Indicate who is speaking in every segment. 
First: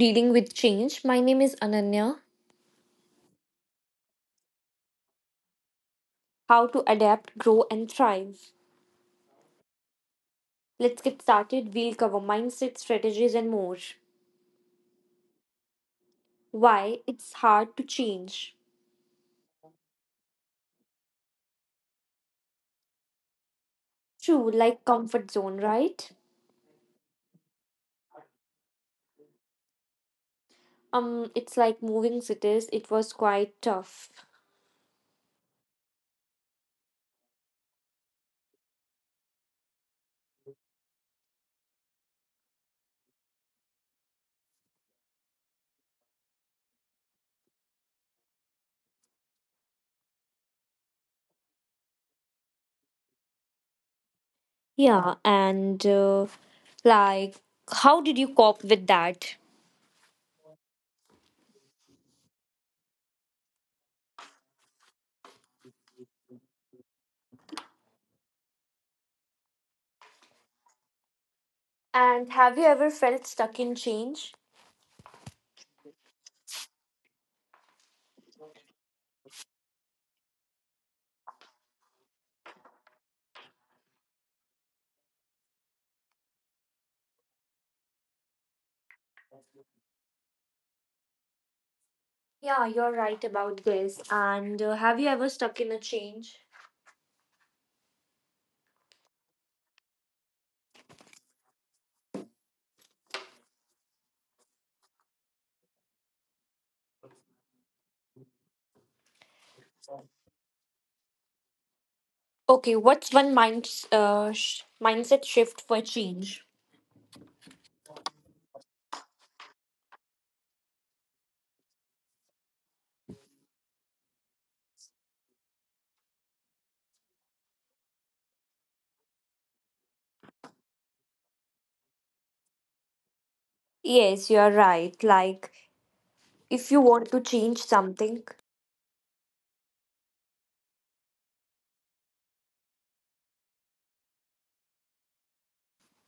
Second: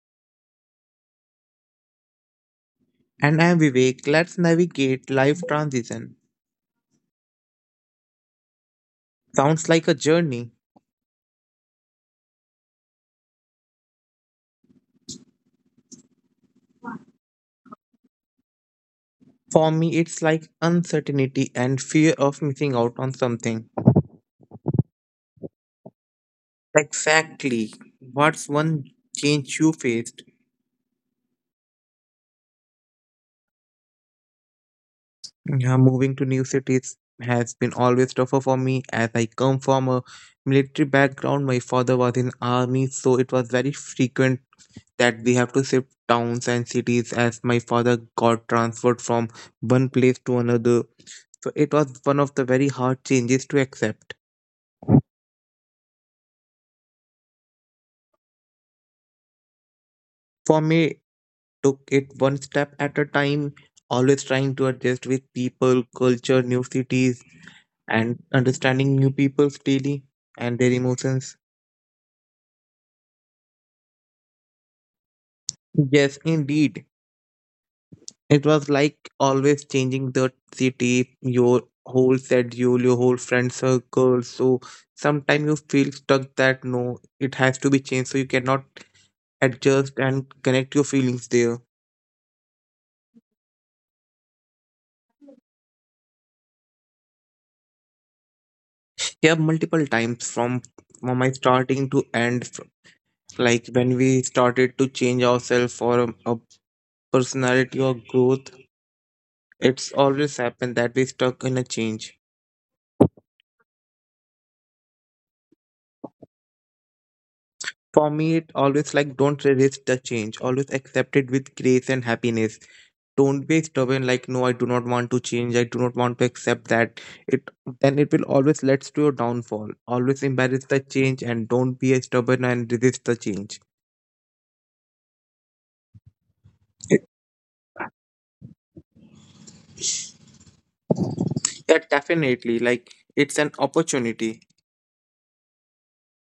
Speaker 1: Dealing with Change. My name is Ananya.
Speaker 2: And I'm Vivek. Let's navigate life transition.
Speaker 1: How to adapt, grow, and thrive.
Speaker 2: Sounds like a journey.
Speaker 1: Let's get started. We'll cover mindset, strategies, and more. Why it's hard to change.
Speaker 2: For me, it's like uncertainty and fear of missing out on something.
Speaker 1: True, like comfort zone, right?
Speaker 2: Exactly. What's one change you faced?
Speaker 1: It's like moving cities. It was quite tough.
Speaker 2: Yeah, moving to new cities has been always tougher for me as I come from a military background. My father was in army, so it was very frequent that we have to shift towns and cities as my father got transferred from one place to another. So it was one of the very hard changes to accept.
Speaker 1: Yeah, and like, how did you cope with that?
Speaker 2: For me, took it one step at a time, always trying to adjust with people, culture, new cities, and understanding new people's daily and their emotions.
Speaker 1: And have you ever felt stuck in change?
Speaker 2: Yes, indeed. It was like always changing the city, your whole schedule, your whole friend circle. So sometimes you feel stuck that no, it has to be changed, so you cannot adjust and connect your feelings there.
Speaker 1: Yeah, you're right about this. And have you ever stuck in a change?
Speaker 2: Yeah, multiple times from my starting to end, like when we started to change ourselves for a personality or growth, it's always happened that we stuck in a change.
Speaker 1: Okay, what's one mindset shift for change?
Speaker 2: For me, it always like don't resist the change. Always accept it with grace and happiness. Don't be stubborn like no, I do not want to change. I do not want to accept that. It then it will always leads to your downfall. Always embrace the change and don't be stubborn and resist the change.
Speaker 1: Yes, you're right. Like, if you want to change something,
Speaker 2: Yeah, definitely. Like it's an opportunity.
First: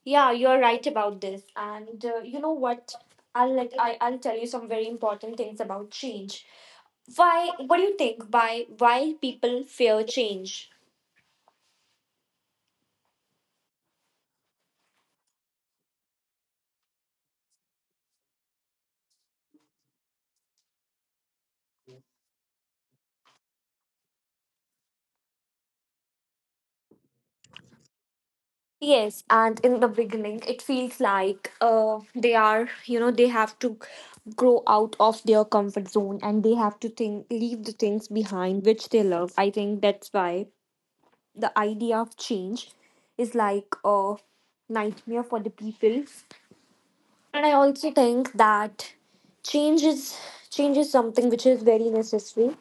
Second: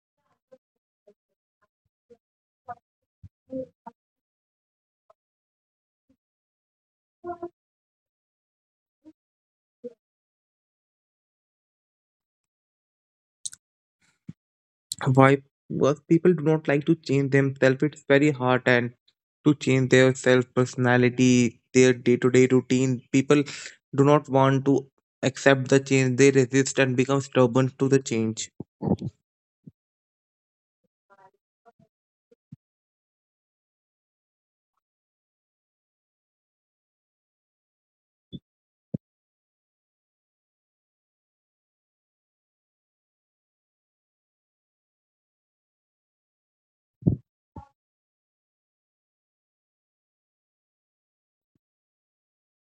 Speaker 1: yeah, you're right about this. And you know what? I'll like I I'll tell you some very important things about change. Why? What do you think? Why people fear change?
Speaker 2: Why work people do not like to change themselves. It's very hard and to change their self personality, their day to day routine. People do not want to accept the change. They resist and become stubborn to the change.
Speaker 1: Yes, and in the beginning, it feels like they are, you know, they have to grow out of their comfort zone and they have to think, leave the things behind which they love. I think that's why the idea of change is like a nightmare for the people. And I also think that change is change is something which is very necessary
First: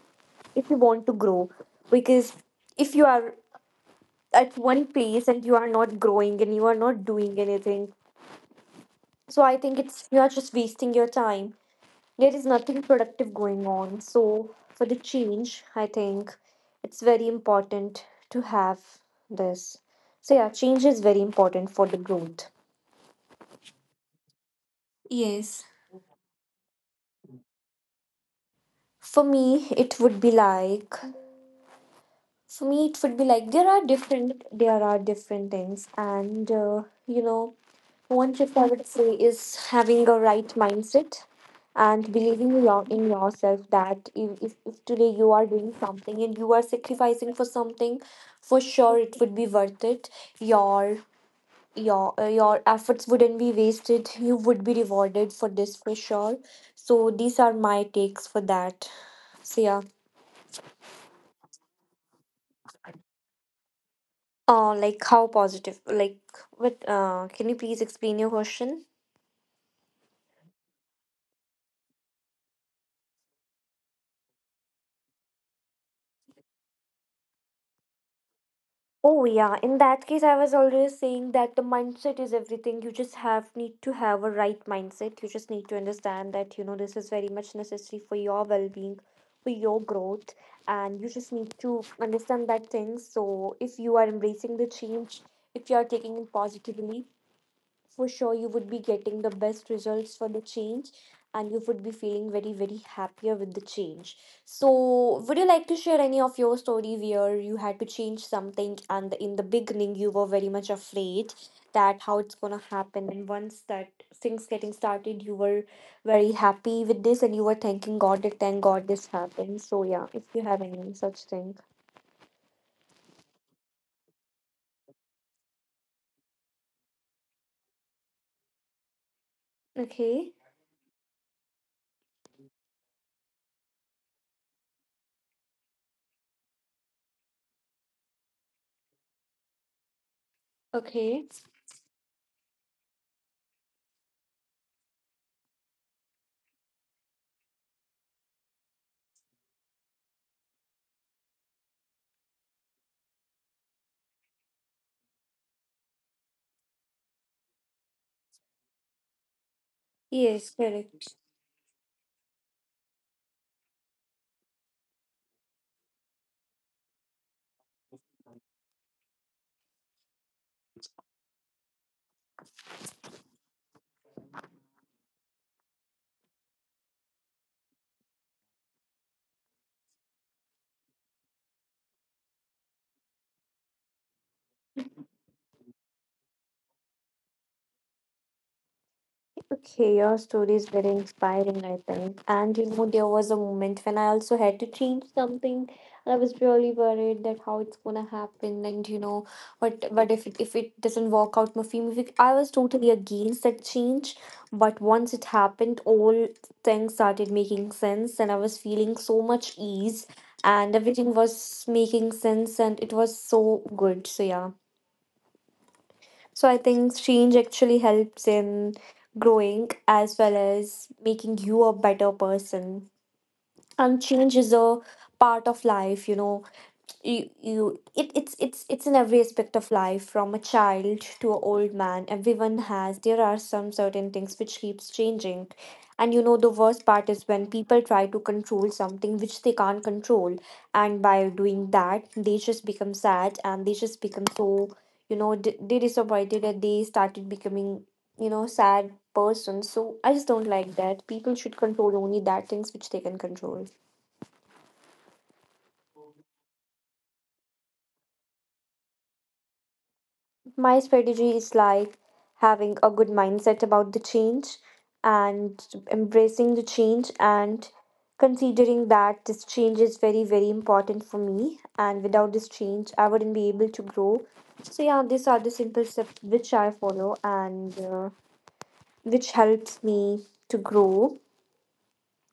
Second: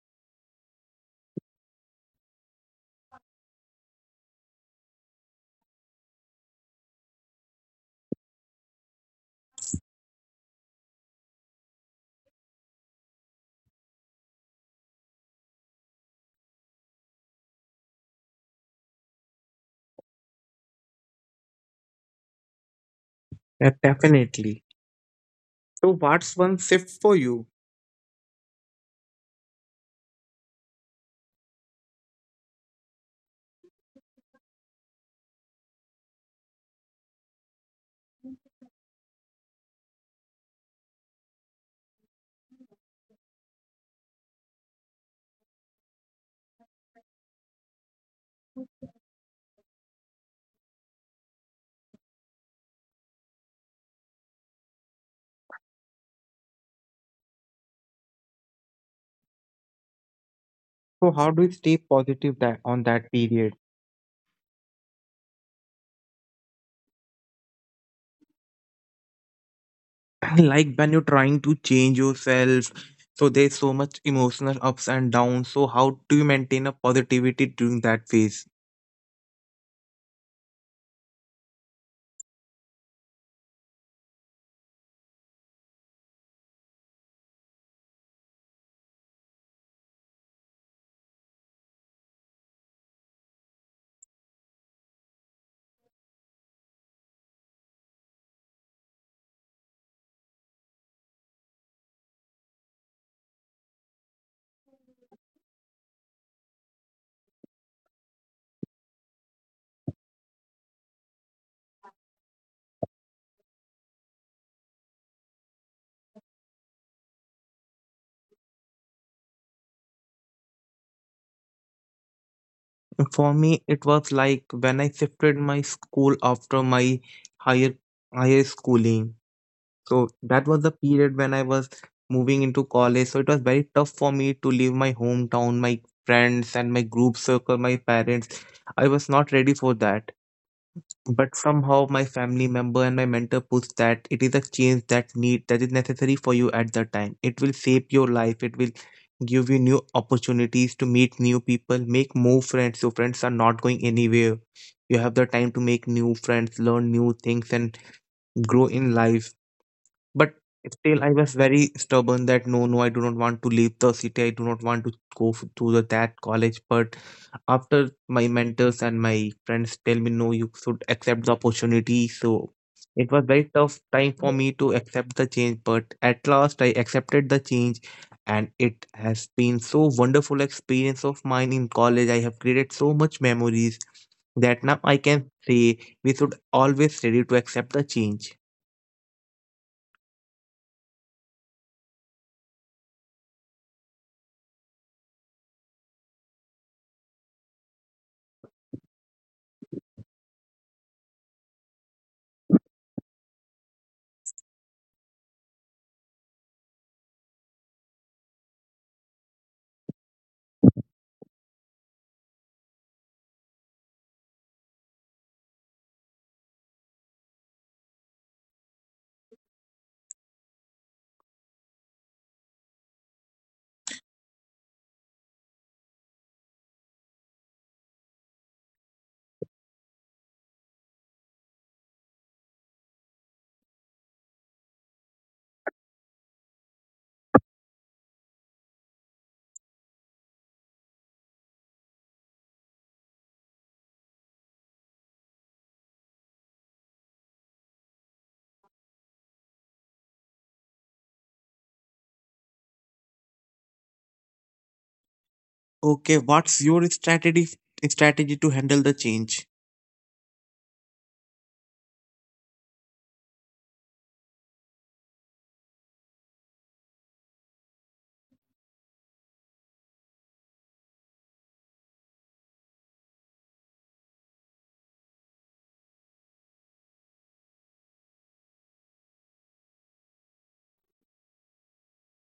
Speaker 1: if you want to grow, because if you are at one place and you are not growing and you are not doing anything. So I think it's you are just wasting your time. There is nothing productive going on. So for the change, I think it's very important to have this. So yeah, change is very important for the growth.
Speaker 2: Yeah, definitely.
Speaker 1: Yes.
Speaker 2: So what's one shift for you?
Speaker 1: For me, it would be like there are different things and you know, one tip I would say is having a right mindset and believing in in yourself that if today you are doing something and you are sacrificing for something, for sure it would be worth it. Your your efforts wouldn't be wasted. You would be rewarded for this for sure. So these are my takes for that. So yeah.
Speaker 2: So how do you stay positive that on that period?
Speaker 1: Like how positive? Like, what? Can you please explain your question?
Speaker 2: I like when you're trying to change yourself, so there's so much emotional ups and downs, so how do you maintain a positivity during that phase?
Speaker 1: Oh yeah, in that case I was always saying that the mindset is everything. You just have need to have a right mindset. You just need to understand that you know this is very much necessary for your well-being, for your growth, and you just need to understand that thing. So if you are embracing the change, if you are taking it positively, for sure you would be getting the best results for the change, and you would be feeling very happier with the change. So would you like to share any of your story where you had to change something and in the beginning you were very much afraid that how it's going to happen, and once that things getting started you were very happy with this and you were thanking god that thank god this happened. So yeah, if you have any such thing.
Speaker 2: For me, it was like when I shifted my school after my higher higher schooling. So
Speaker 1: Okay.
Speaker 2: that was the period when I was moving into college, so it was very tough for me to leave my hometown, my friends and my group circle, my parents. I was not ready for that.
Speaker 1: Okay.
Speaker 2: But somehow my family member and my mentor puts that it is a change that need that is necessary for you at the time. It will shape your life. It will give you new opportunities to meet new people, make more friends. Your friends are not going anywhere. You have the time to make new friends, learn new things, and grow in life. But
Speaker 1: Yes,
Speaker 2: still, I
Speaker 1: correct.
Speaker 2: was very stubborn that no, no, I do not want to leave the city. I do not want to go to the, that college. But after my mentors and my friends tell me, no, you should accept the opportunity. So it was very tough time for me to accept the change. But at last, I accepted the change. And it has been so wonderful experience of mine in college. I have created so much memories that now I can say we should always ready to accept the change.
Speaker 1: Okay, your story is very inspiring, I think. And you know, there was a moment when I also had to change something. And I was really worried that how it's gonna happen, and you know, what if if it doesn't work out, my film. If it- I was totally against that change, but once it happened, all things started making sense, and I was feeling so much ease, and everything was making sense, and it was so good. So yeah. So I think change actually helps in growing as well as making you a better person, and change is a part of life, you know. You it's it's in every aspect of life. From a child to an old man, everyone has, there are some certain things which keeps changing. And you know, the worst part is when people try to control something which they can't control, and by doing that they just become sad and they just become so, you know, they disappointed that they started becoming, you know, sad person. So I just don't like that. People should control only that things which they can control.
Speaker 2: Okay, what's your strategy to handle the change?
Speaker 1: My strategy is like having a good mindset about the change, and embracing the change, and considering that this change is very, very important for me. And without this change, I wouldn't be able to grow. So, yeah, these are the simple steps which I follow, and which helps me to grow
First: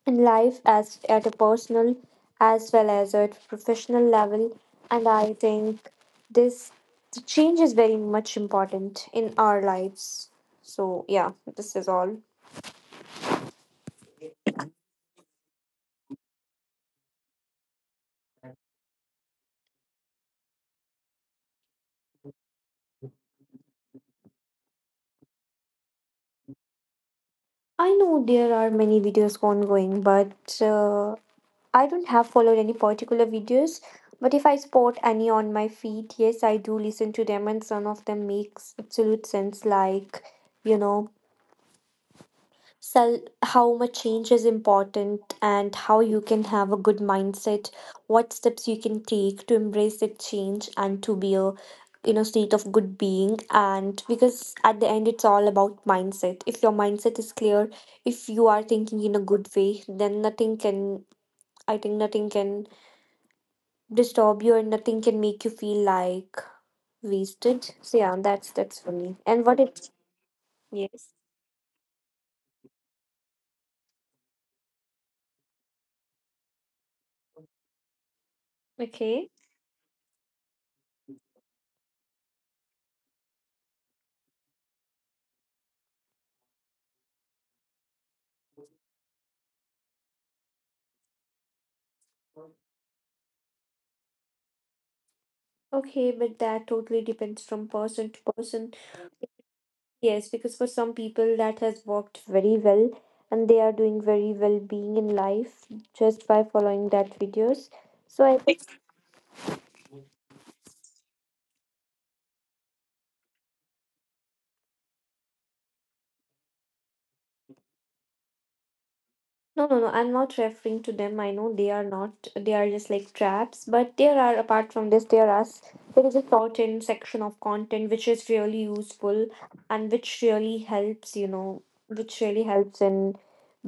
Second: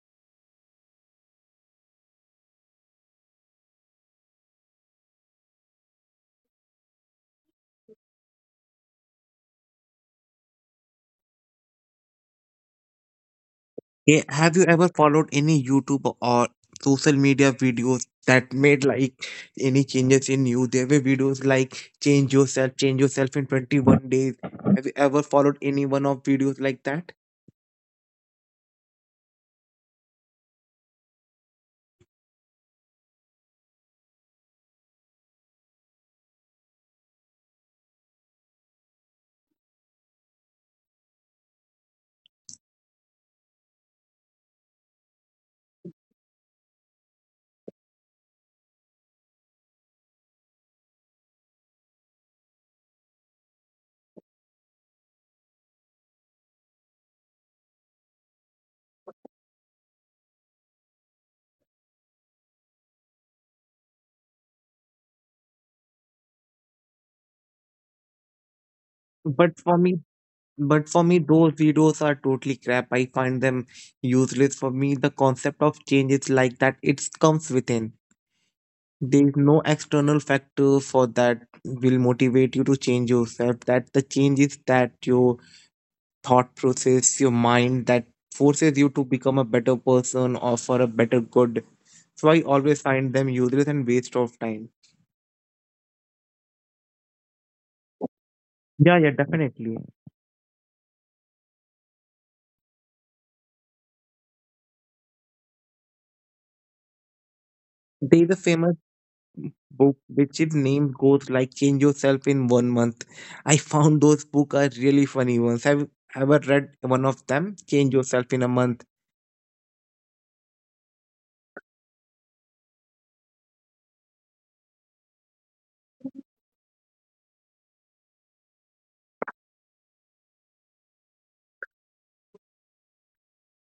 Speaker 1: in life as at a personal as well as at professional level. And I think this the change is very much important in our lives. So yeah, this is all.
Speaker 2: Okay, have you ever followed any YouTube or social media videos that made like any changes in you? There were videos like change yourself in 21 days. Have you ever followed any one of videos like that?
Speaker 1: I know there are many videos ongoing, but I don't have followed any particular videos. But if I spot any on my feed, yes, I do listen to them, and some of them makes absolute sense. Like, you know, how much change is important, and how you can have a good mindset, what steps you can take to embrace that change and to be a in a state of good being. And because at the end it's all about mindset. If your mindset is clear, if you are thinking in a good way, then nothing can I think nothing can disturb you, and nothing can make you feel like wasted. So yeah, that's for me. And
Speaker 2: But
Speaker 1: what
Speaker 2: for
Speaker 1: it.
Speaker 2: me, but for me,
Speaker 1: Yes.
Speaker 2: those videos are totally crap. I find them useless. For me, the concept of change is like that. It comes within. There
Speaker 1: Okay.
Speaker 2: is no external factor for that will motivate you to change yourself, that the change is that your thought process, your mind that forces you to become a better person or for a better good. So I always find them useless and waste of time.
Speaker 1: Okay, but that totally depends from person to person.
Speaker 2: Yeah, yeah, definitely.
Speaker 1: Yes, because for some people that has worked very well, and they are doing very well being in life just by following that videos.
Speaker 2: There
Speaker 1: So
Speaker 2: is a
Speaker 1: I.
Speaker 2: famous book which is named goes like change yourself in 1 month. I found those book are really funny ones. Have you ever read one of them, change yourself in a month?
Speaker 1: No, no, no. I'm not referring to them. I know they are not. They are just like traps. But there are, apart from this, there are there is a certain section of content which is really useful and which really helps. You know, which really helps in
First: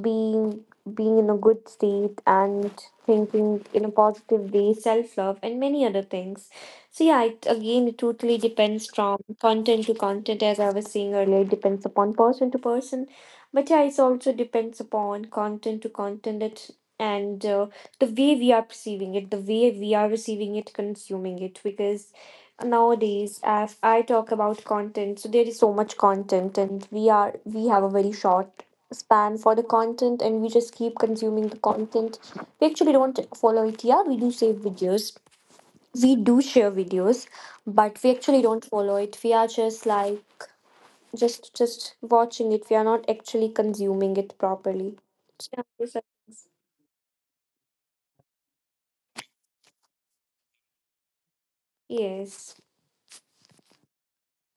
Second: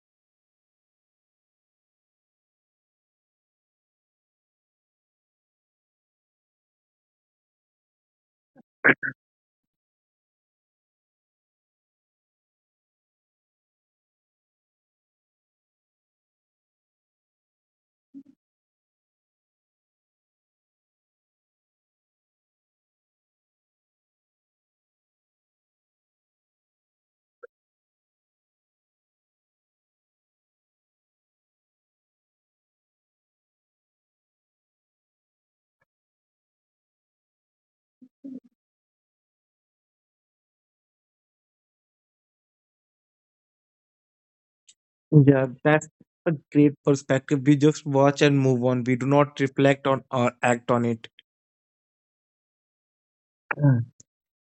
Speaker 1: being being in a good state and thinking in a positive way, self love, and many other things. So yeah, it, again, it totally depends from content to content, as I was saying earlier. It depends upon person to person, but yeah, it also depends upon content to content it, and the way we are perceiving it, the way we are receiving it, consuming it. Because nowadays, as I talk about content, so there is so much content, and we have a very short span for the content, and we just keep consuming the content. We actually don't follow it. Yeah, we do save videos, we do share videos, but we actually don't follow it. We are just like just watching it. We are not actually consuming it properly.
Speaker 2: Yeah,
Speaker 1: Yeah,
Speaker 2: that's
Speaker 1: it's a-
Speaker 2: a great perspective. We just watch and move on. We do not reflect on or act on it.
Speaker 1: yes,
Speaker 2: Mm.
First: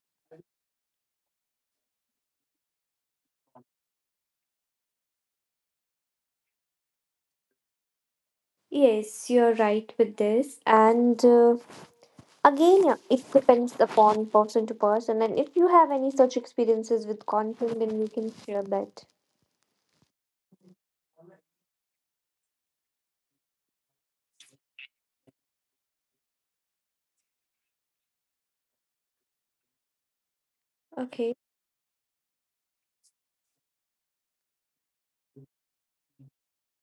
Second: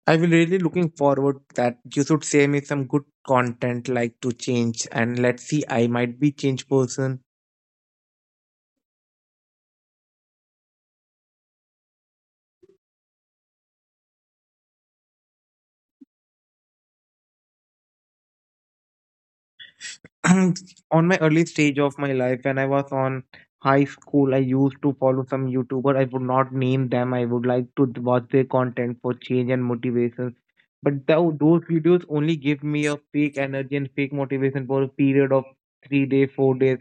Speaker 2: I will really looking forward that you should send me some good content like to change and let's see I might be change person.
Speaker 1: yes, you're right with this, and again, yeah, it depends upon person to person. And if you have any such experiences with content, then you can share that.
Speaker 2: On my early stage of my life when I was on high school, I used to follow some youtuber, I would not name them. I would like to watch their content for change and motivation, but
Speaker 1: Okay.
Speaker 2: those videos only give me a fake energy and fake motivation for a period of 3 days, 4 days,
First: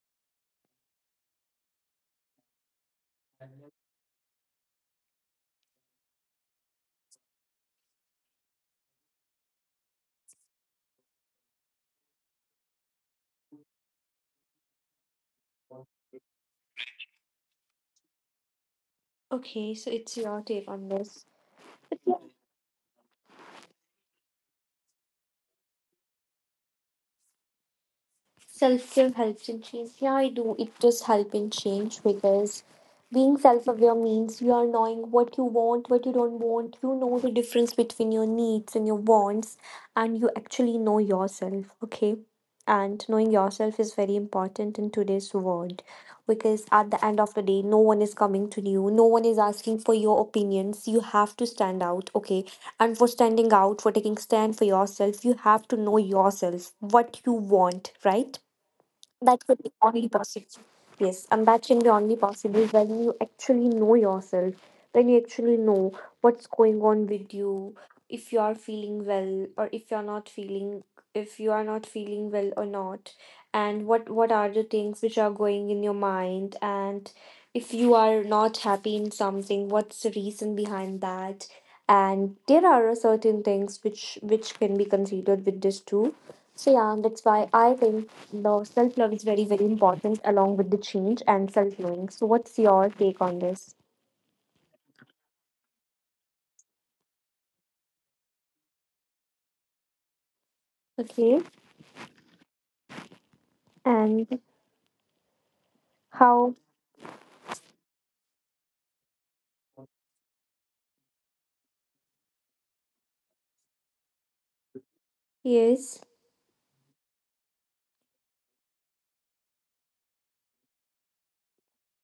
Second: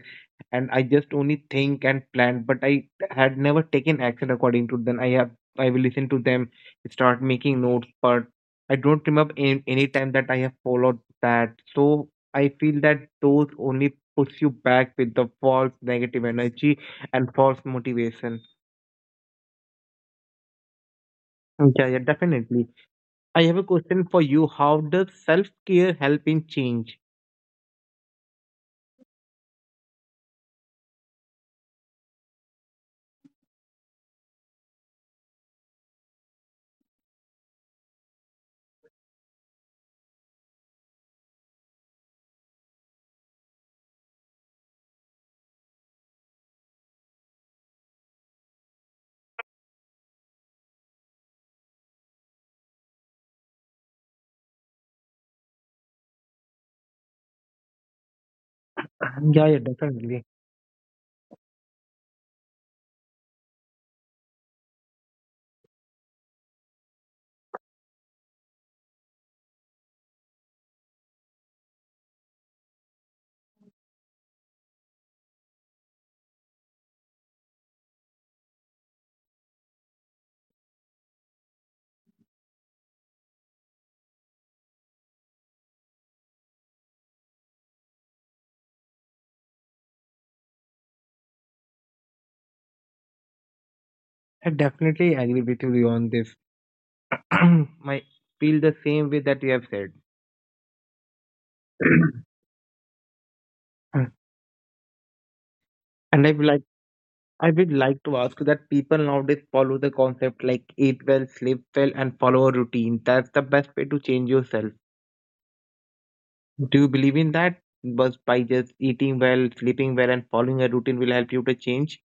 Speaker 2: and I just only think and plan, but I had never taken action according to them. I will listen to them, start making notes, but I don't remember in, any time that I have followed that. So I feel that those only push you back with the false negative energy and false motivation.
Speaker 1: Okay, so it's your take on this.
Speaker 2: Yeah, yeah, definitely. I have a question for you. How does self-care help in change?
Speaker 1: Self-care helps in change. Yeah, I do. It does help in change, because being self-aware means you are knowing what you want, what you don't want. You know the difference between your needs and your wants, and you actually know yourself. Okay, and knowing yourself is very important in today's world, because at the end of the day, no one is coming to you. No one is asking for your opinions. You have to stand out. Okay, and for standing out, for taking stand for yourself, you have to know yourself what you want, right?
Speaker 2: Yeah,
Speaker 1: That
Speaker 2: yeah,
Speaker 1: could be only
Speaker 2: definitely.
Speaker 1: possible. Yes, and that can be only possible when you actually know yourself, when you actually know what's going on with you, if you are feeling well or if you're not feeling, if you are not feeling well or not, and what are the things which are going in your mind, and if you are not happy in something, what's the reason behind that? And there are certain things which can be considered with this too. So yeah, that's why I think the self love is very very important along with the change and self knowing. So what's your take on this?
Speaker 2: I definitely agree with you on this. I feel the same way that you have said.
Speaker 1: Okay. And
Speaker 2: And
Speaker 1: how?
Speaker 2: I would like to ask you that people nowadays follow the concept like eat well, sleep well, and follow a routine. That's the best way to change yourself.
Speaker 1: Yes.
Speaker 2: Do you believe in that? But by just eating well, sleeping well, and following a routine will help you to change.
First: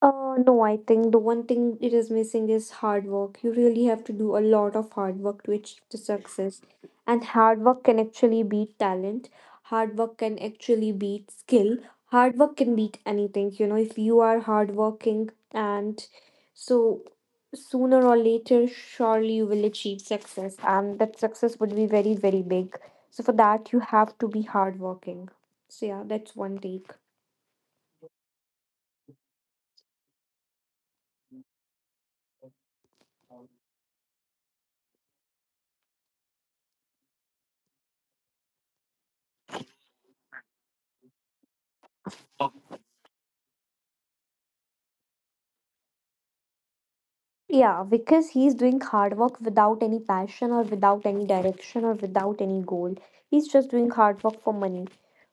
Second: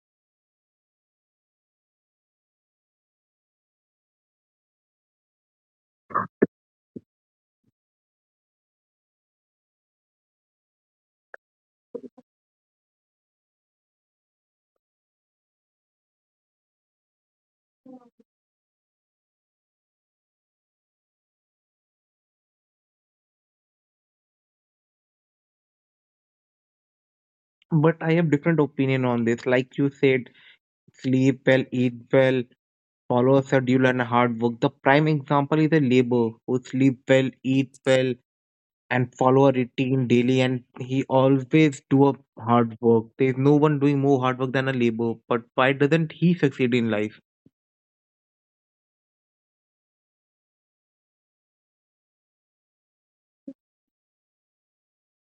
Speaker 1: No, I think the one thing it is missing is hard work. You really have to do a lot of hard work to achieve the success. And hard work can actually beat talent. Hard work can actually beat skill. Hard work can beat anything, you know, if you are hardworking, and so sooner or later, surely you will achieve success, and that success would be very, very big. So for that, you have to be hardworking. So yeah, that's one take.
Speaker 2: But I have different opinion on this. Like you said, sleep well, eat well, follow a schedule and hard work. The prime example is a labor who sleep well, eat well, and follow a routine daily, and he always do a hard work. There is no one doing more hard work than a labor. But why doesn't he succeed in life?
Speaker 1: Yeah, because he's doing hard work without any passion or without any direction or without any goal. He's just doing hard work for money.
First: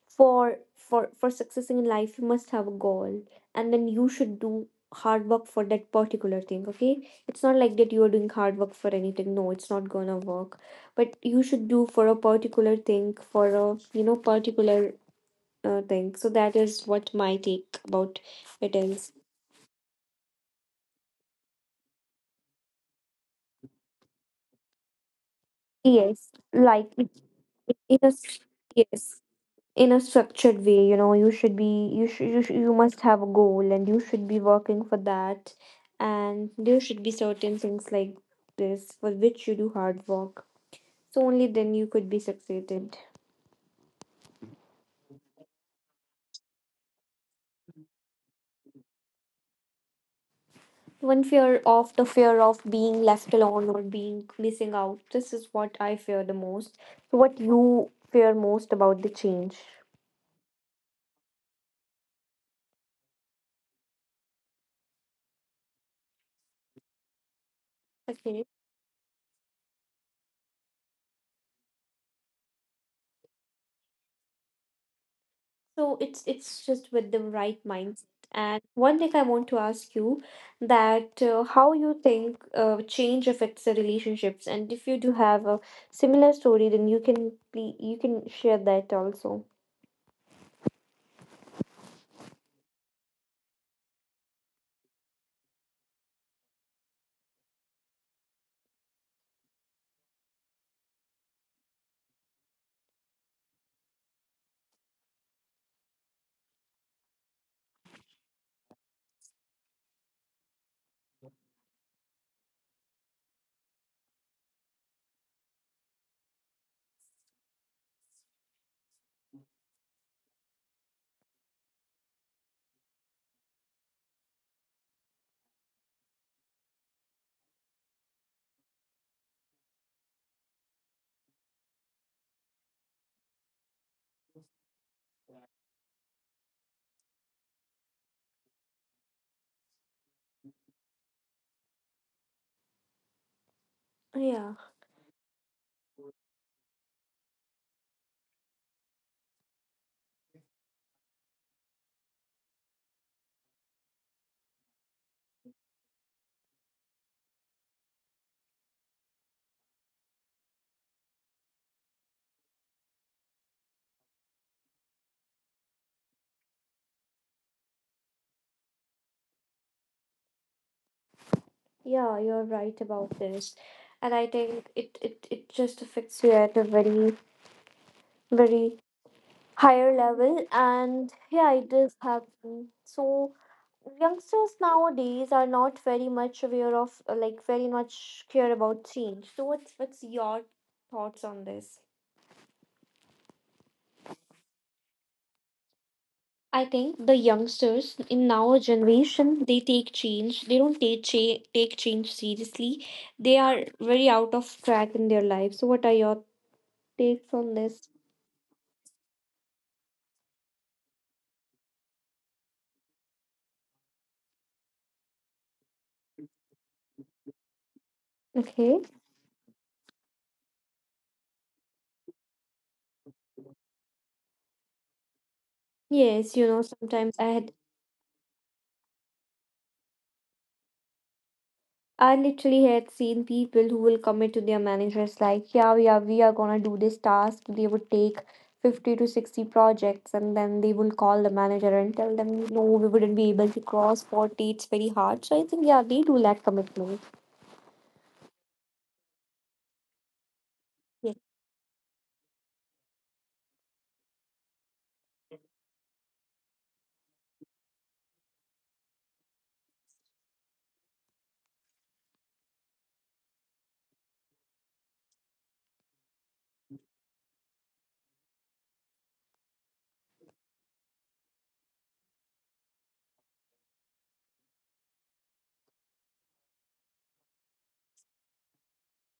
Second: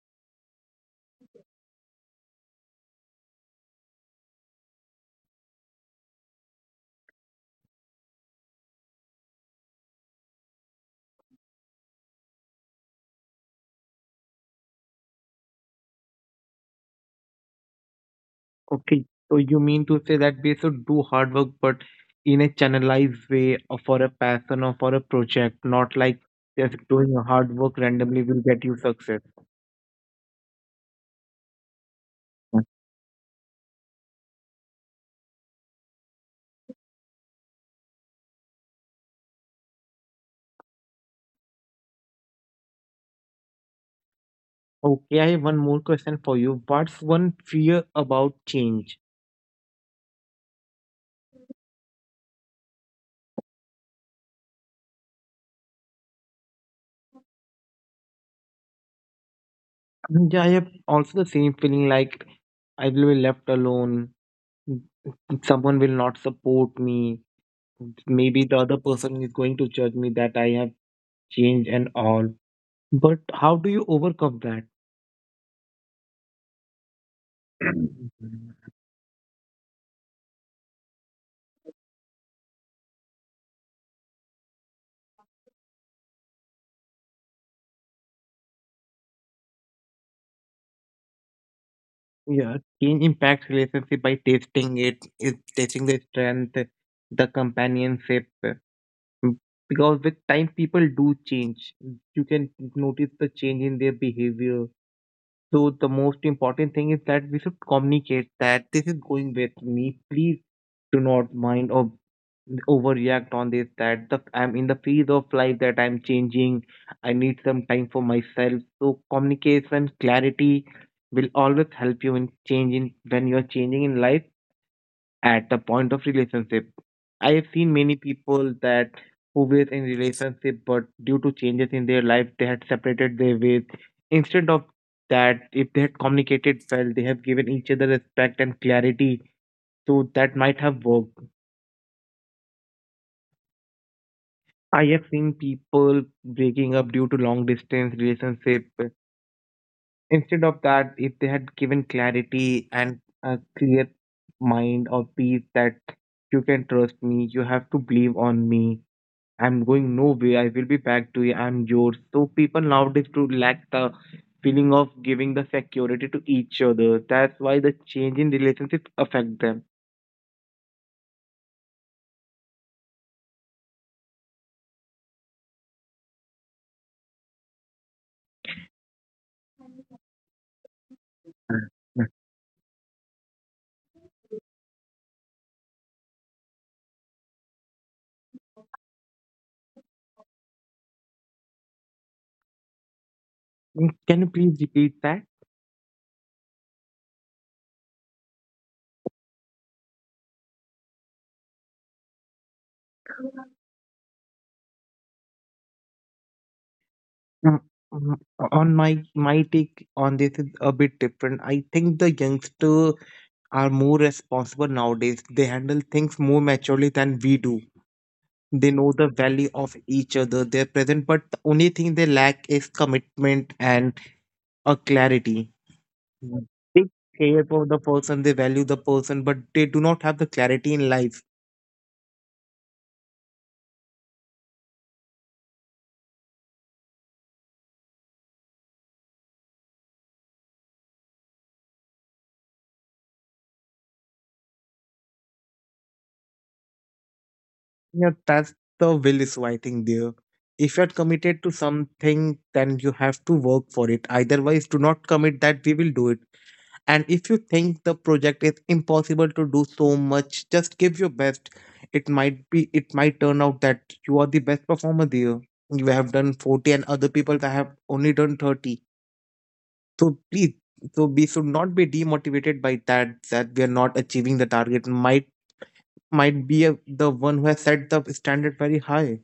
Speaker 1: For successing in life, you must have a goal, and then you should do hard work for that particular thing. Okay, it's not like that you are doing hard work for anything. No, it's not gonna work. But you should do for a particular thing for a particular thing. So that is what my take about it
Speaker 2: Okay,
Speaker 1: is.
Speaker 2: so you mean to say that we should do hard work, but in a channelized way or for a passion or for a project, not like
Speaker 1: Yes,
Speaker 2: just
Speaker 1: like it,
Speaker 2: doing a hard work
Speaker 1: it
Speaker 2: randomly
Speaker 1: is.
Speaker 2: will get you success.
Speaker 1: Yes, in a structured way, you should be
Speaker 2: Yeah.
Speaker 1: you must have a goal and you should be working for that, and there should be certain things like this for which you do hard work, so only then you could be succeeded.
Speaker 2: Okay, I have one more question for you. What's one fear about change?
Speaker 1: One fear of the fear of being left alone or being missing out, this is what I fear the most. So what you fear most about the change?
Speaker 2: Mm, yeah, I have also the same feeling like I will be left alone, someone will not support me, maybe the other person is going to judge me that I have changed and all. But how do you overcome that?
Speaker 1: So it's just with the right mindset. And one thing I want to ask you, that how you think change affects the relationships, and if you do have a similar story, then you can share that also.
Speaker 2: Yeah, teen impacts relationship by testing it, it testing the strength, the companionship. Mm, because with time, people do change. You can notice the change in their behavior. So the most important thing is that we should communicate that this is going with me. Please do not mind or overreact on this that the I'm in the phase of life that I'm changing. I need some time for myself, so communication clarity will always help you in changing when you're changing in life at the point of relationship. I have seen many people that who were in relationship, but due to changes in their life they had separated their ways. Instead of that, if they had communicated well, they have given each other respect and clarity, so that might have worked.
Speaker 1: Yeah,
Speaker 2: I have seen people breaking up due to long distance relationship. Instead of that, if they had given clarity and a clear mind or peace that you can trust me, you have to believe on me. I'm going nowhere. I will be back to you. I'm yours. So people nowadays to lack the feeling of giving the security to each other. That's why the change in relationship affect them.
Speaker 1: yeah, you're right about this, and I think it just affects you at a very very higher level, and yeah, it does happen. So youngsters nowadays are not very much aware of, like very much care about change. So what's your thoughts on this?
Speaker 2: Mm, can you please repeat that?
Speaker 1: I think the youngsters in our generation, they take change, they don't take cha- take change seriously. They are very out of track in their life. So what are your takes on
Speaker 2: Mm,
Speaker 1: this?
Speaker 2: mm, On my take on this is a bit different. I think the youngsters are more responsible nowadays. They handle things more maturely than we do. They
Speaker 1: Okay.
Speaker 2: know the value of each other. They're present, but the only thing they lack is commitment and a clarity.
Speaker 1: Yes,
Speaker 2: Mm.
Speaker 1: you know,
Speaker 2: They
Speaker 1: sometimes I
Speaker 2: care
Speaker 1: had
Speaker 2: for the person, they value the person, but they do not have the clarity in life.
Speaker 1: I literally had seen people who will commit to their managers like, yeah, yeah, we are gonna do this task. They would take 50 to 60 projects and then they will call the manager and tell them, no, we wouldn't be able to cross 40. It's very hard. So I think, yeah, they do lack commitment.
Speaker 2: Yeah, that's the will is I think there. If you're
Speaker 1: Yes,
Speaker 2: committed to something, then you have to work for it. Otherwise, do not commit that we will do it. And if you think the project is impossible to do so much, just give your best. It might turn out that you are the best performer there. You have done 40 and other people that have only done 30. So please so we should not be demotivated by that that we are not achieving the target. Might be a, the one who has set the standard very high.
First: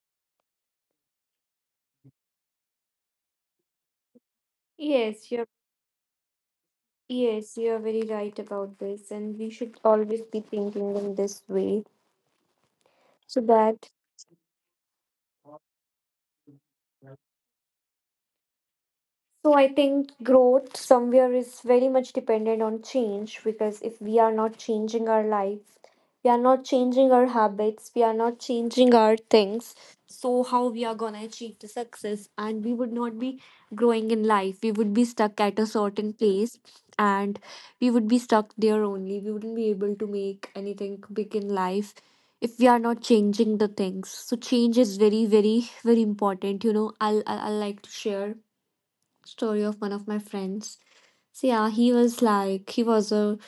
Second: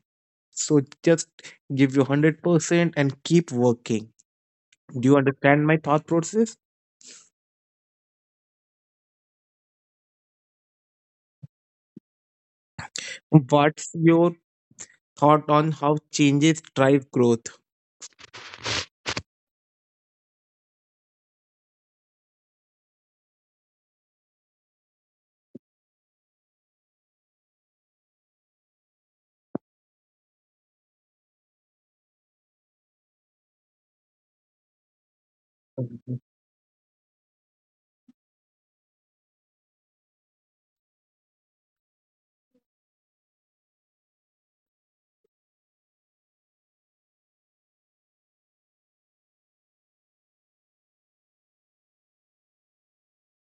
Speaker 2: So just give you 100% and keep working. Do you
Speaker 1: yes, you're
Speaker 2: understand my thought process?
Speaker 1: yes, you're very right about this, and we should always be thinking in this way so
Speaker 2: What's
Speaker 1: that
Speaker 2: your thought on how changes drive growth?
Speaker 1: So I think growth somewhere is very much dependent on change, because if we are not changing our life, we are not changing our habits, we are not changing our things. So how we are gonna achieve the success? And we would not be growing in life. We would be stuck at a certain place, and we would be stuck there only. We wouldn't be able to make anything big in life if we are not changing the things. So change is very, very, very important. You know, I'll like to share story of one of my friends. So yeah, he was like he was a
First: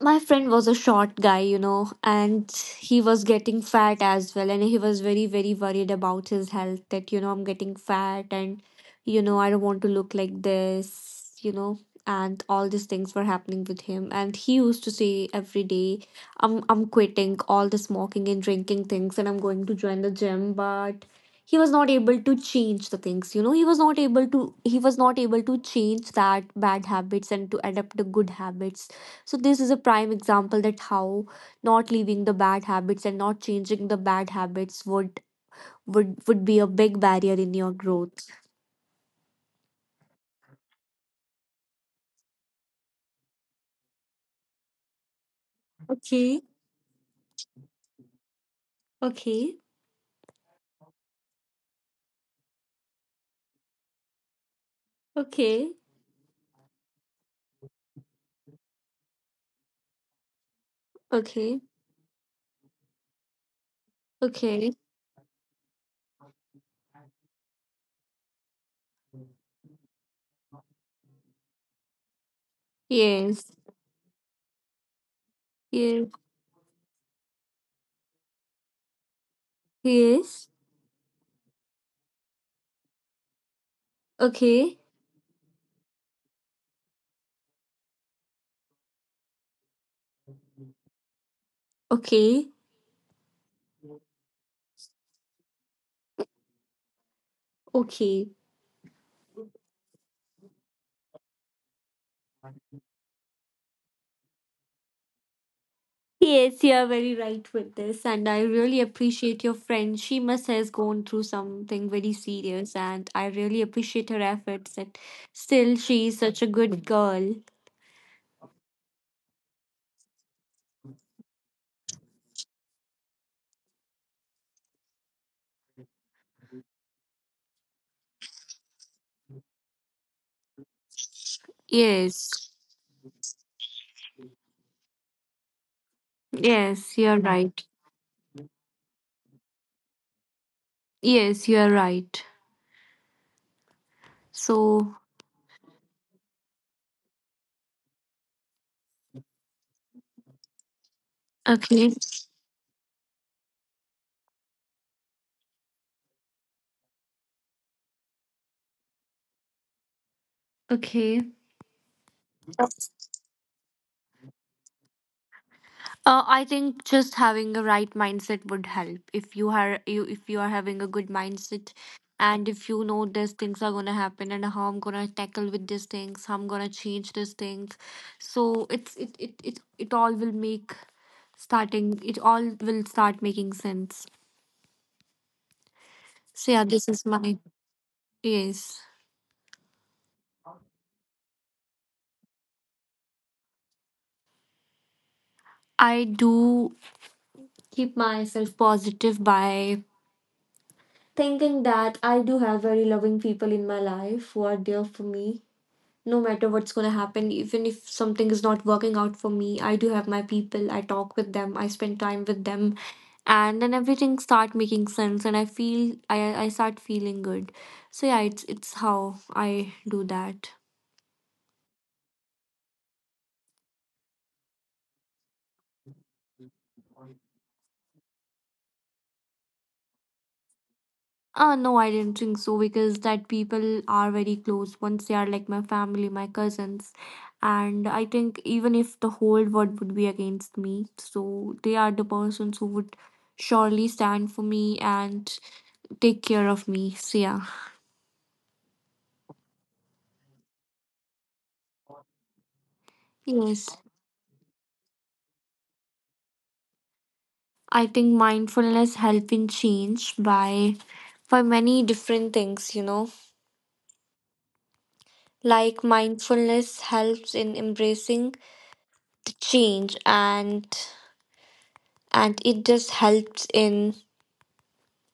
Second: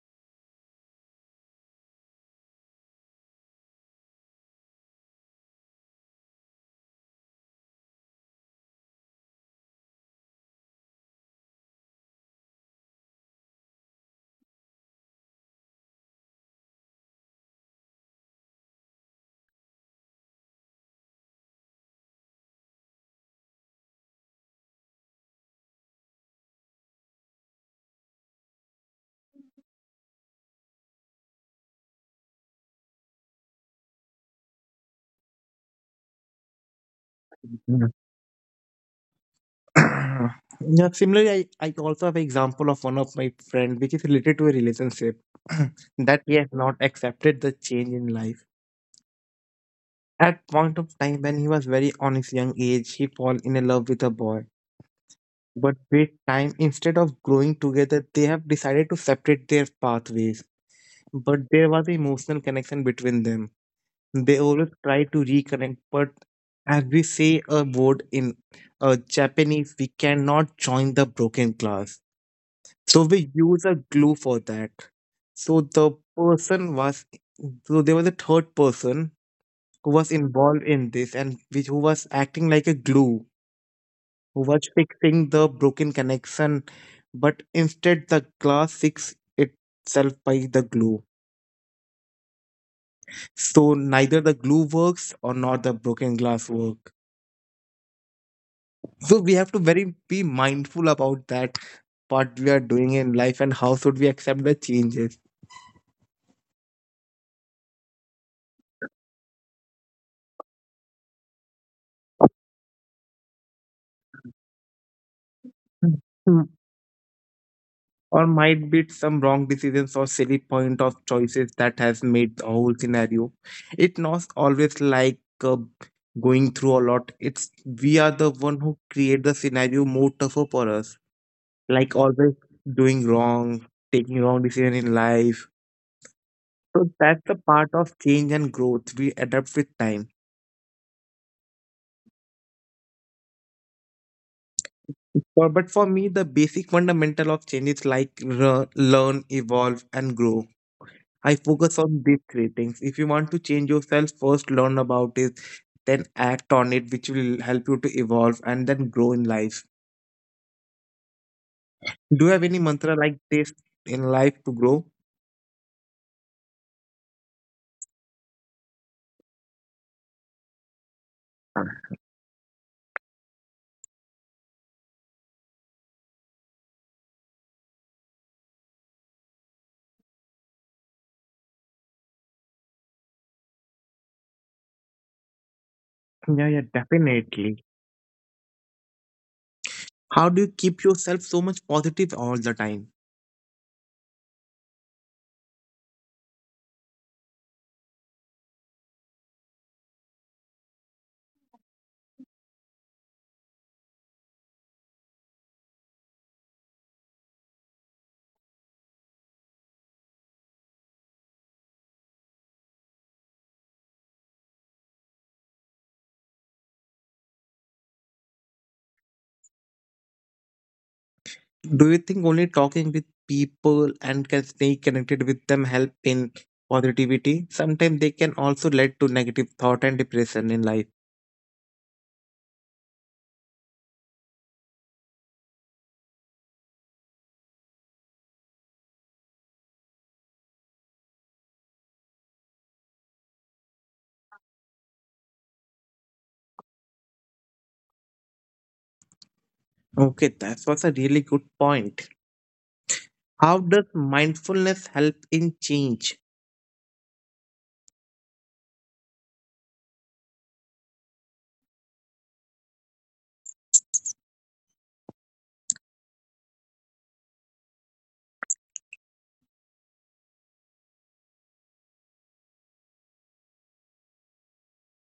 Speaker 1: my friend was a short guy, you know, and he was getting fat as well. And he was very, very worried about his health that, I'm getting fat, and, I don't want to look like this, And all these things were happening with him. And he used to say every day, I'm quitting all the smoking and drinking things and I'm going to join the gym. But he was not able to change the things, He was not able to change that bad habits and to adapt the good habits. So this is a prime example, that how not leaving the bad habits and not changing the bad habits would be a big barrier in your
Speaker 2: Mhm.
Speaker 1: growth.
Speaker 2: Yeah, similarly, I also have an example of one of my friend which is related to a relationship. That he
Speaker 1: Okay.
Speaker 2: has not accepted the change in life.
Speaker 1: Okay.
Speaker 2: At point of time when he was very on his young age, he fall in a love with a boy.
Speaker 1: Okay.
Speaker 2: But with time, instead of growing together, they have decided to separate their pathways. But
Speaker 1: Okay.
Speaker 2: there was an emotional connection between them. They always
Speaker 1: Okay.
Speaker 2: try to reconnect, but as we say a word in Japanese, we cannot join the broken glass. So we
Speaker 1: Yes.
Speaker 2: use a glue for that. So the
Speaker 1: Yes.
Speaker 2: person was, so there was a third person who was
Speaker 1: Yes.
Speaker 2: involved in this and which who was acting like a glue, who was
Speaker 1: Okay.
Speaker 2: fixing the broken connection, but instead the glass fixed itself by the glue.
Speaker 1: Okay.
Speaker 2: So neither the glue works or not the broken glass work.
Speaker 1: Okay.
Speaker 2: So we have to very be mindful about that, what we are doing in life and how should we accept the changes.
Speaker 1: Yes, you are very right with this, and I really appreciate your friend. She must has gone through something very serious, and I really appreciate her efforts. That still she is such a
Speaker 2: Hmm.
Speaker 1: good girl.
Speaker 2: Or might be some wrong decisions or silly point of choices that has made the whole scenario, it not always like going through a lot, it's we are the one who create the scenario more tougher for us, like always
Speaker 1: Yes,
Speaker 2: doing wrong, taking wrong decision in life. So
Speaker 1: yes, you're
Speaker 2: that's the
Speaker 1: right.
Speaker 2: part of change and growth. We adapt with time.
Speaker 1: Yes, you're right. So,
Speaker 2: For, but for me, the basic fundamental of change is like learn, evolve, and grow. I focus
Speaker 1: okay,
Speaker 2: on these three things. If you want to change yourself, first learn about it, then act on it, which will help you to evolve and then grow in life.
Speaker 1: okay.
Speaker 2: Do you have any
Speaker 1: Uh,
Speaker 2: mantra like this in life to grow?
Speaker 1: I think just having a right mindset would help. If you if you are having a good mindset, and if you know these things are gonna happen and how I'm gonna tackle with these things, how I'm gonna change these things, so it all will make starting it all will start making sense. So
Speaker 2: Yeah,
Speaker 1: yeah,
Speaker 2: yeah,
Speaker 1: this is my
Speaker 2: definitely.
Speaker 1: yes.
Speaker 2: How do you keep yourself so much positive all the time?
Speaker 1: I do keep myself positive by thinking that I do have very loving people in my life who are there for me. No matter what's going to happen, even if something is not working out for me, I do have my people. I talk with them, I spend time with them, and then everything start making sense and I feel I start feeling good. So yeah, it's how I do that.
Speaker 2: Do you think only talking with people and can stay connected with them help in positivity? Sometimes they can also lead to negative thought and depression in life.
Speaker 1: No, I didn't think so, because that people are very close once, they are like my family, my cousins. And I think even if the whole world would be against me, so they are the persons who would surely stand for me and take care of me. So, yeah.
Speaker 2: Okay, that was a really good point. How
Speaker 1: Yes.
Speaker 2: does mindfulness help in change?
Speaker 1: I think mindfulness help in change by many different things, you know. Like mindfulness helps in embracing the change, and it just helps in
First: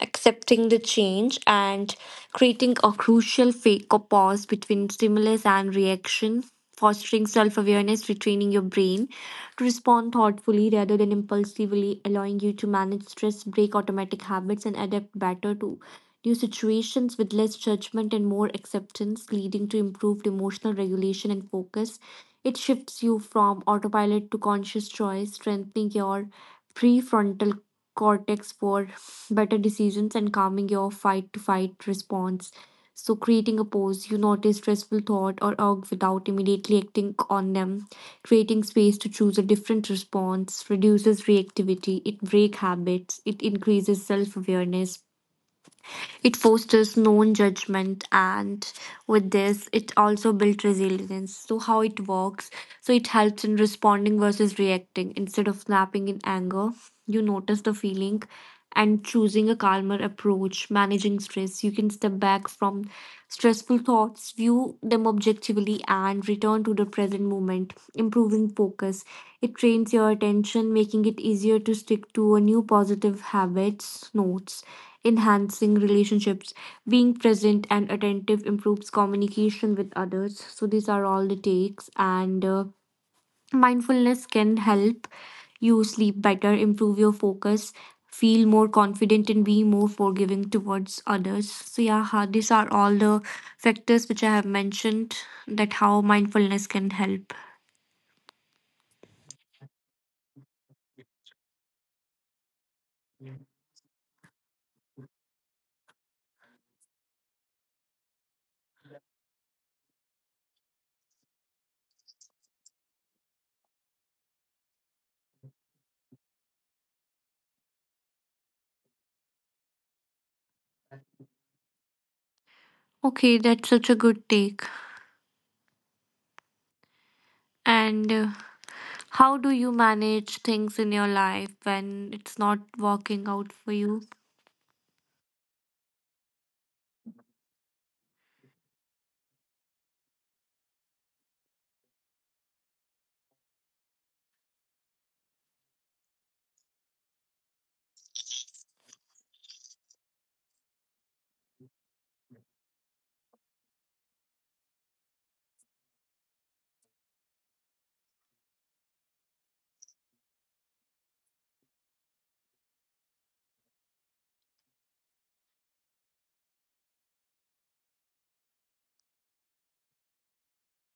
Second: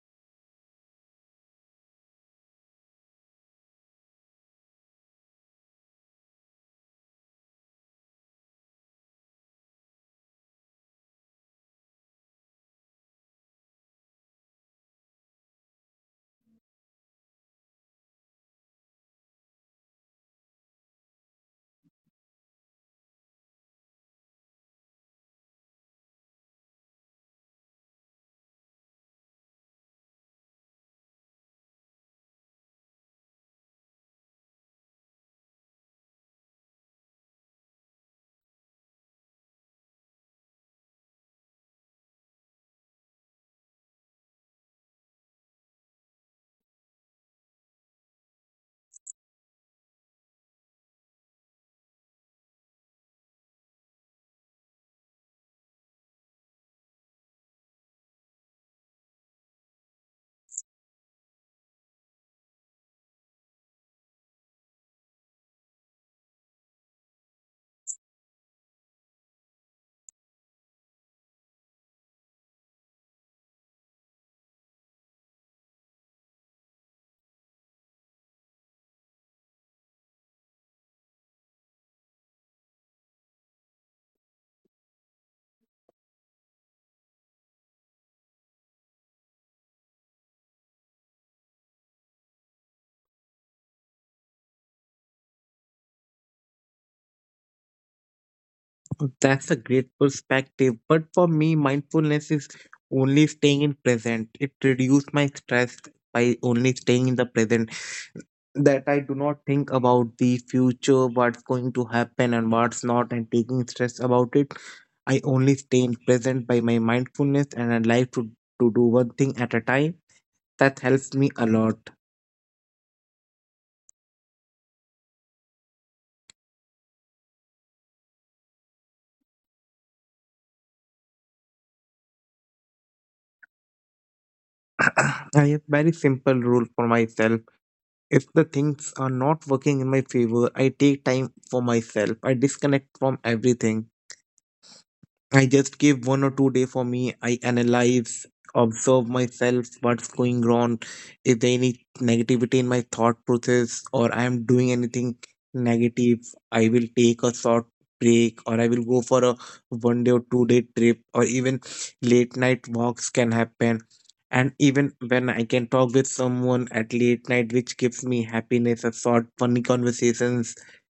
Speaker 1: accepting the change, and creating a crucial fake or pause between stimulus and reaction, fostering self-awareness, retraining your brain to respond thoughtfully rather than impulsively, allowing you to manage stress, break automatic habits, and adapt better to new situations with less judgment and more acceptance, leading to improved emotional regulation and focus. It shifts you from autopilot to conscious choice, strengthening your prefrontal cortex for better decisions and calming your fight to fight response. So, creating a pause, you notice stressful thought or urge without immediately acting on them. Creating space to choose a different response reduces reactivity, it breaks habits, it increases self awareness, it fosters non judgment, and with this, it also builds resilience. So, how it works, so, it helps in responding versus reacting. Instead of snapping in anger, you notice the feeling and choosing a calmer approach, managing stress. You can step back from stressful thoughts, view them objectively, and return to the present moment, improving focus. It trains your attention, making it easier to stick to a new positive habits notes, enhancing relationships. Being present and attentive improves communication with others. So these are all the takes, and mindfulness can help you sleep better, improve your focus, feel more confident and be more forgiving towards others. So yeah, these are all the factors which I have mentioned, that how mindfulness can help.
Speaker 2: That's a great perspective. But for me, mindfulness is only staying in present. It reduces my stress by only staying in the present. That I do not think about the future, what's going to happen and what's not, and taking stress about it. I only stay in present by my mindfulness and I like to do one thing at a time. That helps me a lot.
Speaker 1: Okay, that's such a good take. And how do you manage things in your life when it's not working out for you?
Speaker 2: I have very simple rule for myself. If the things are not working in my favor, I take time for myself. I disconnect from everything. I just give 1 or 2 day for me. I analyze, observe myself, what's going wrong, if there any negativity in my thought process or I am doing anything negative, I will take a short break or I will go for a 1 day or 2 day trip or even late night walks can happen. And even when I can talk with someone at late night, which gives me happiness, a short funny conversations,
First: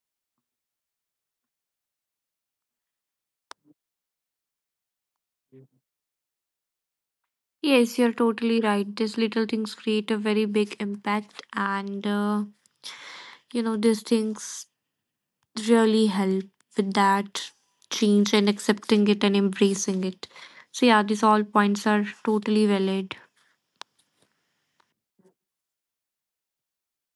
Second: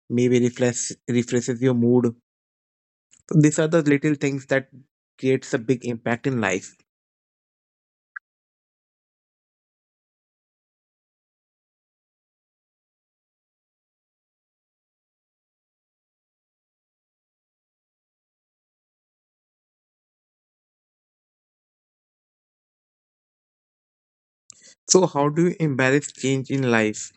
Speaker 2: maybe refreshes your mood. These are the little things that creates a big impact in life.
Speaker 1: Yes, you're totally right. These little things create a very big impact, and you know, these things really help with that change and accepting it and embracing it. So, yeah, these all points are totally valid.
Speaker 2: So how do you embrace change in life?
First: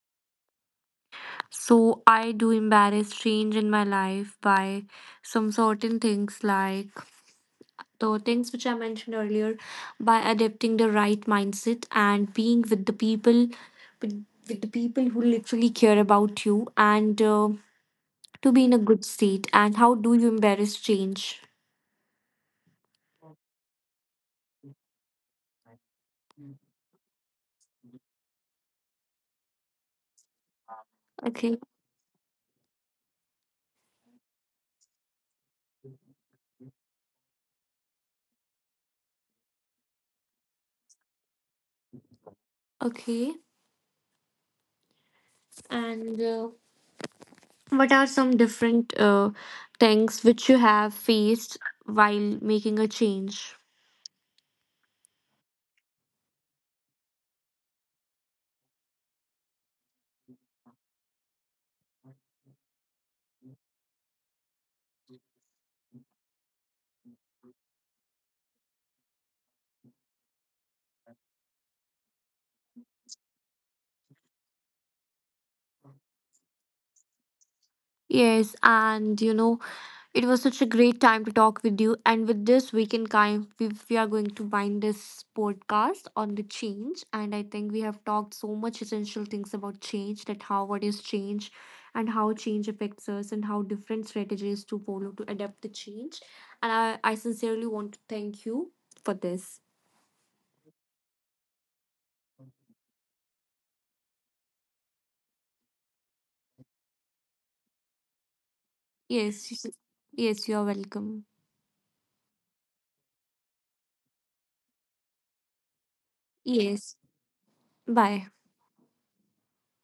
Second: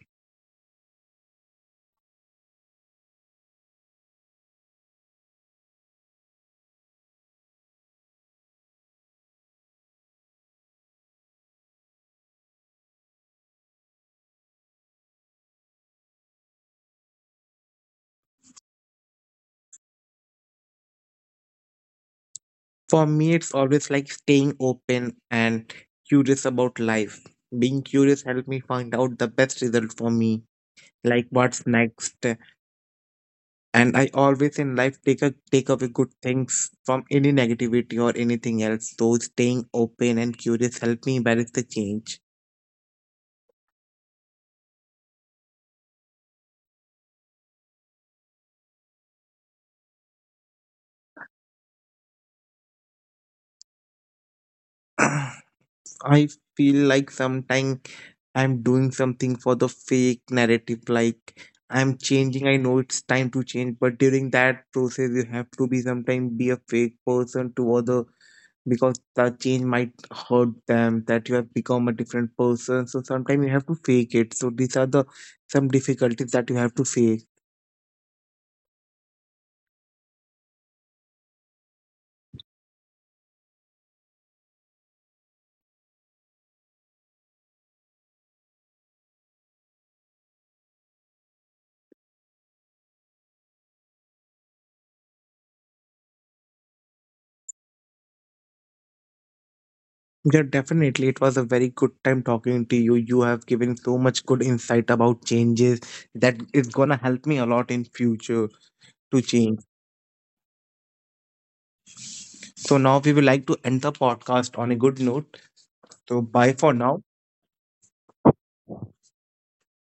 Speaker 1: So, I do embarrass change in my life by some certain things like the things which I mentioned earlier, by adapting the right mindset and being with the people with the people who literally care about you, and to be in a good state. And how do you embrace change?
Speaker 2: For me, it's always like staying open and curious about life. Being curious helped me find out the best result for me, like
Speaker 1: Okay.
Speaker 2: what's next. And I always in life take away good things from any negativity or anything else. So staying open and curious helped me embrace the change.
Speaker 1: Okay, and what are some different things which you have faced while making a change?
Speaker 2: I feel like sometimes I'm doing something for the fake narrative, like I'm changing. I know it's time to change, but during that process, you have to be sometimes be a fake person to other, because that change might hurt them. That you have become a different person, so sometimes you have to fake it. So these are the some difficulties that you have to face.
Speaker 1: Yes, and you know, it was such a great time to talk with you. And with this, we can we are going to bind this podcast on the change. And I think we have talked so much essential things about change, that how what is change and how change affects us and how different strategies to follow to adapt the change. And I sincerely want to thank you for this.
Speaker 2: Yeah, definitely. It was a very good time talking to you. You have given so much good insight about changes that is gonna help me a lot in future. To change.
Speaker 1: Yes. Yes, you are welcome.
Speaker 2: So now we would like to end the podcast on a good note. So bye for
Speaker 1: Yes.
Speaker 2: now.
Speaker 1: Bye.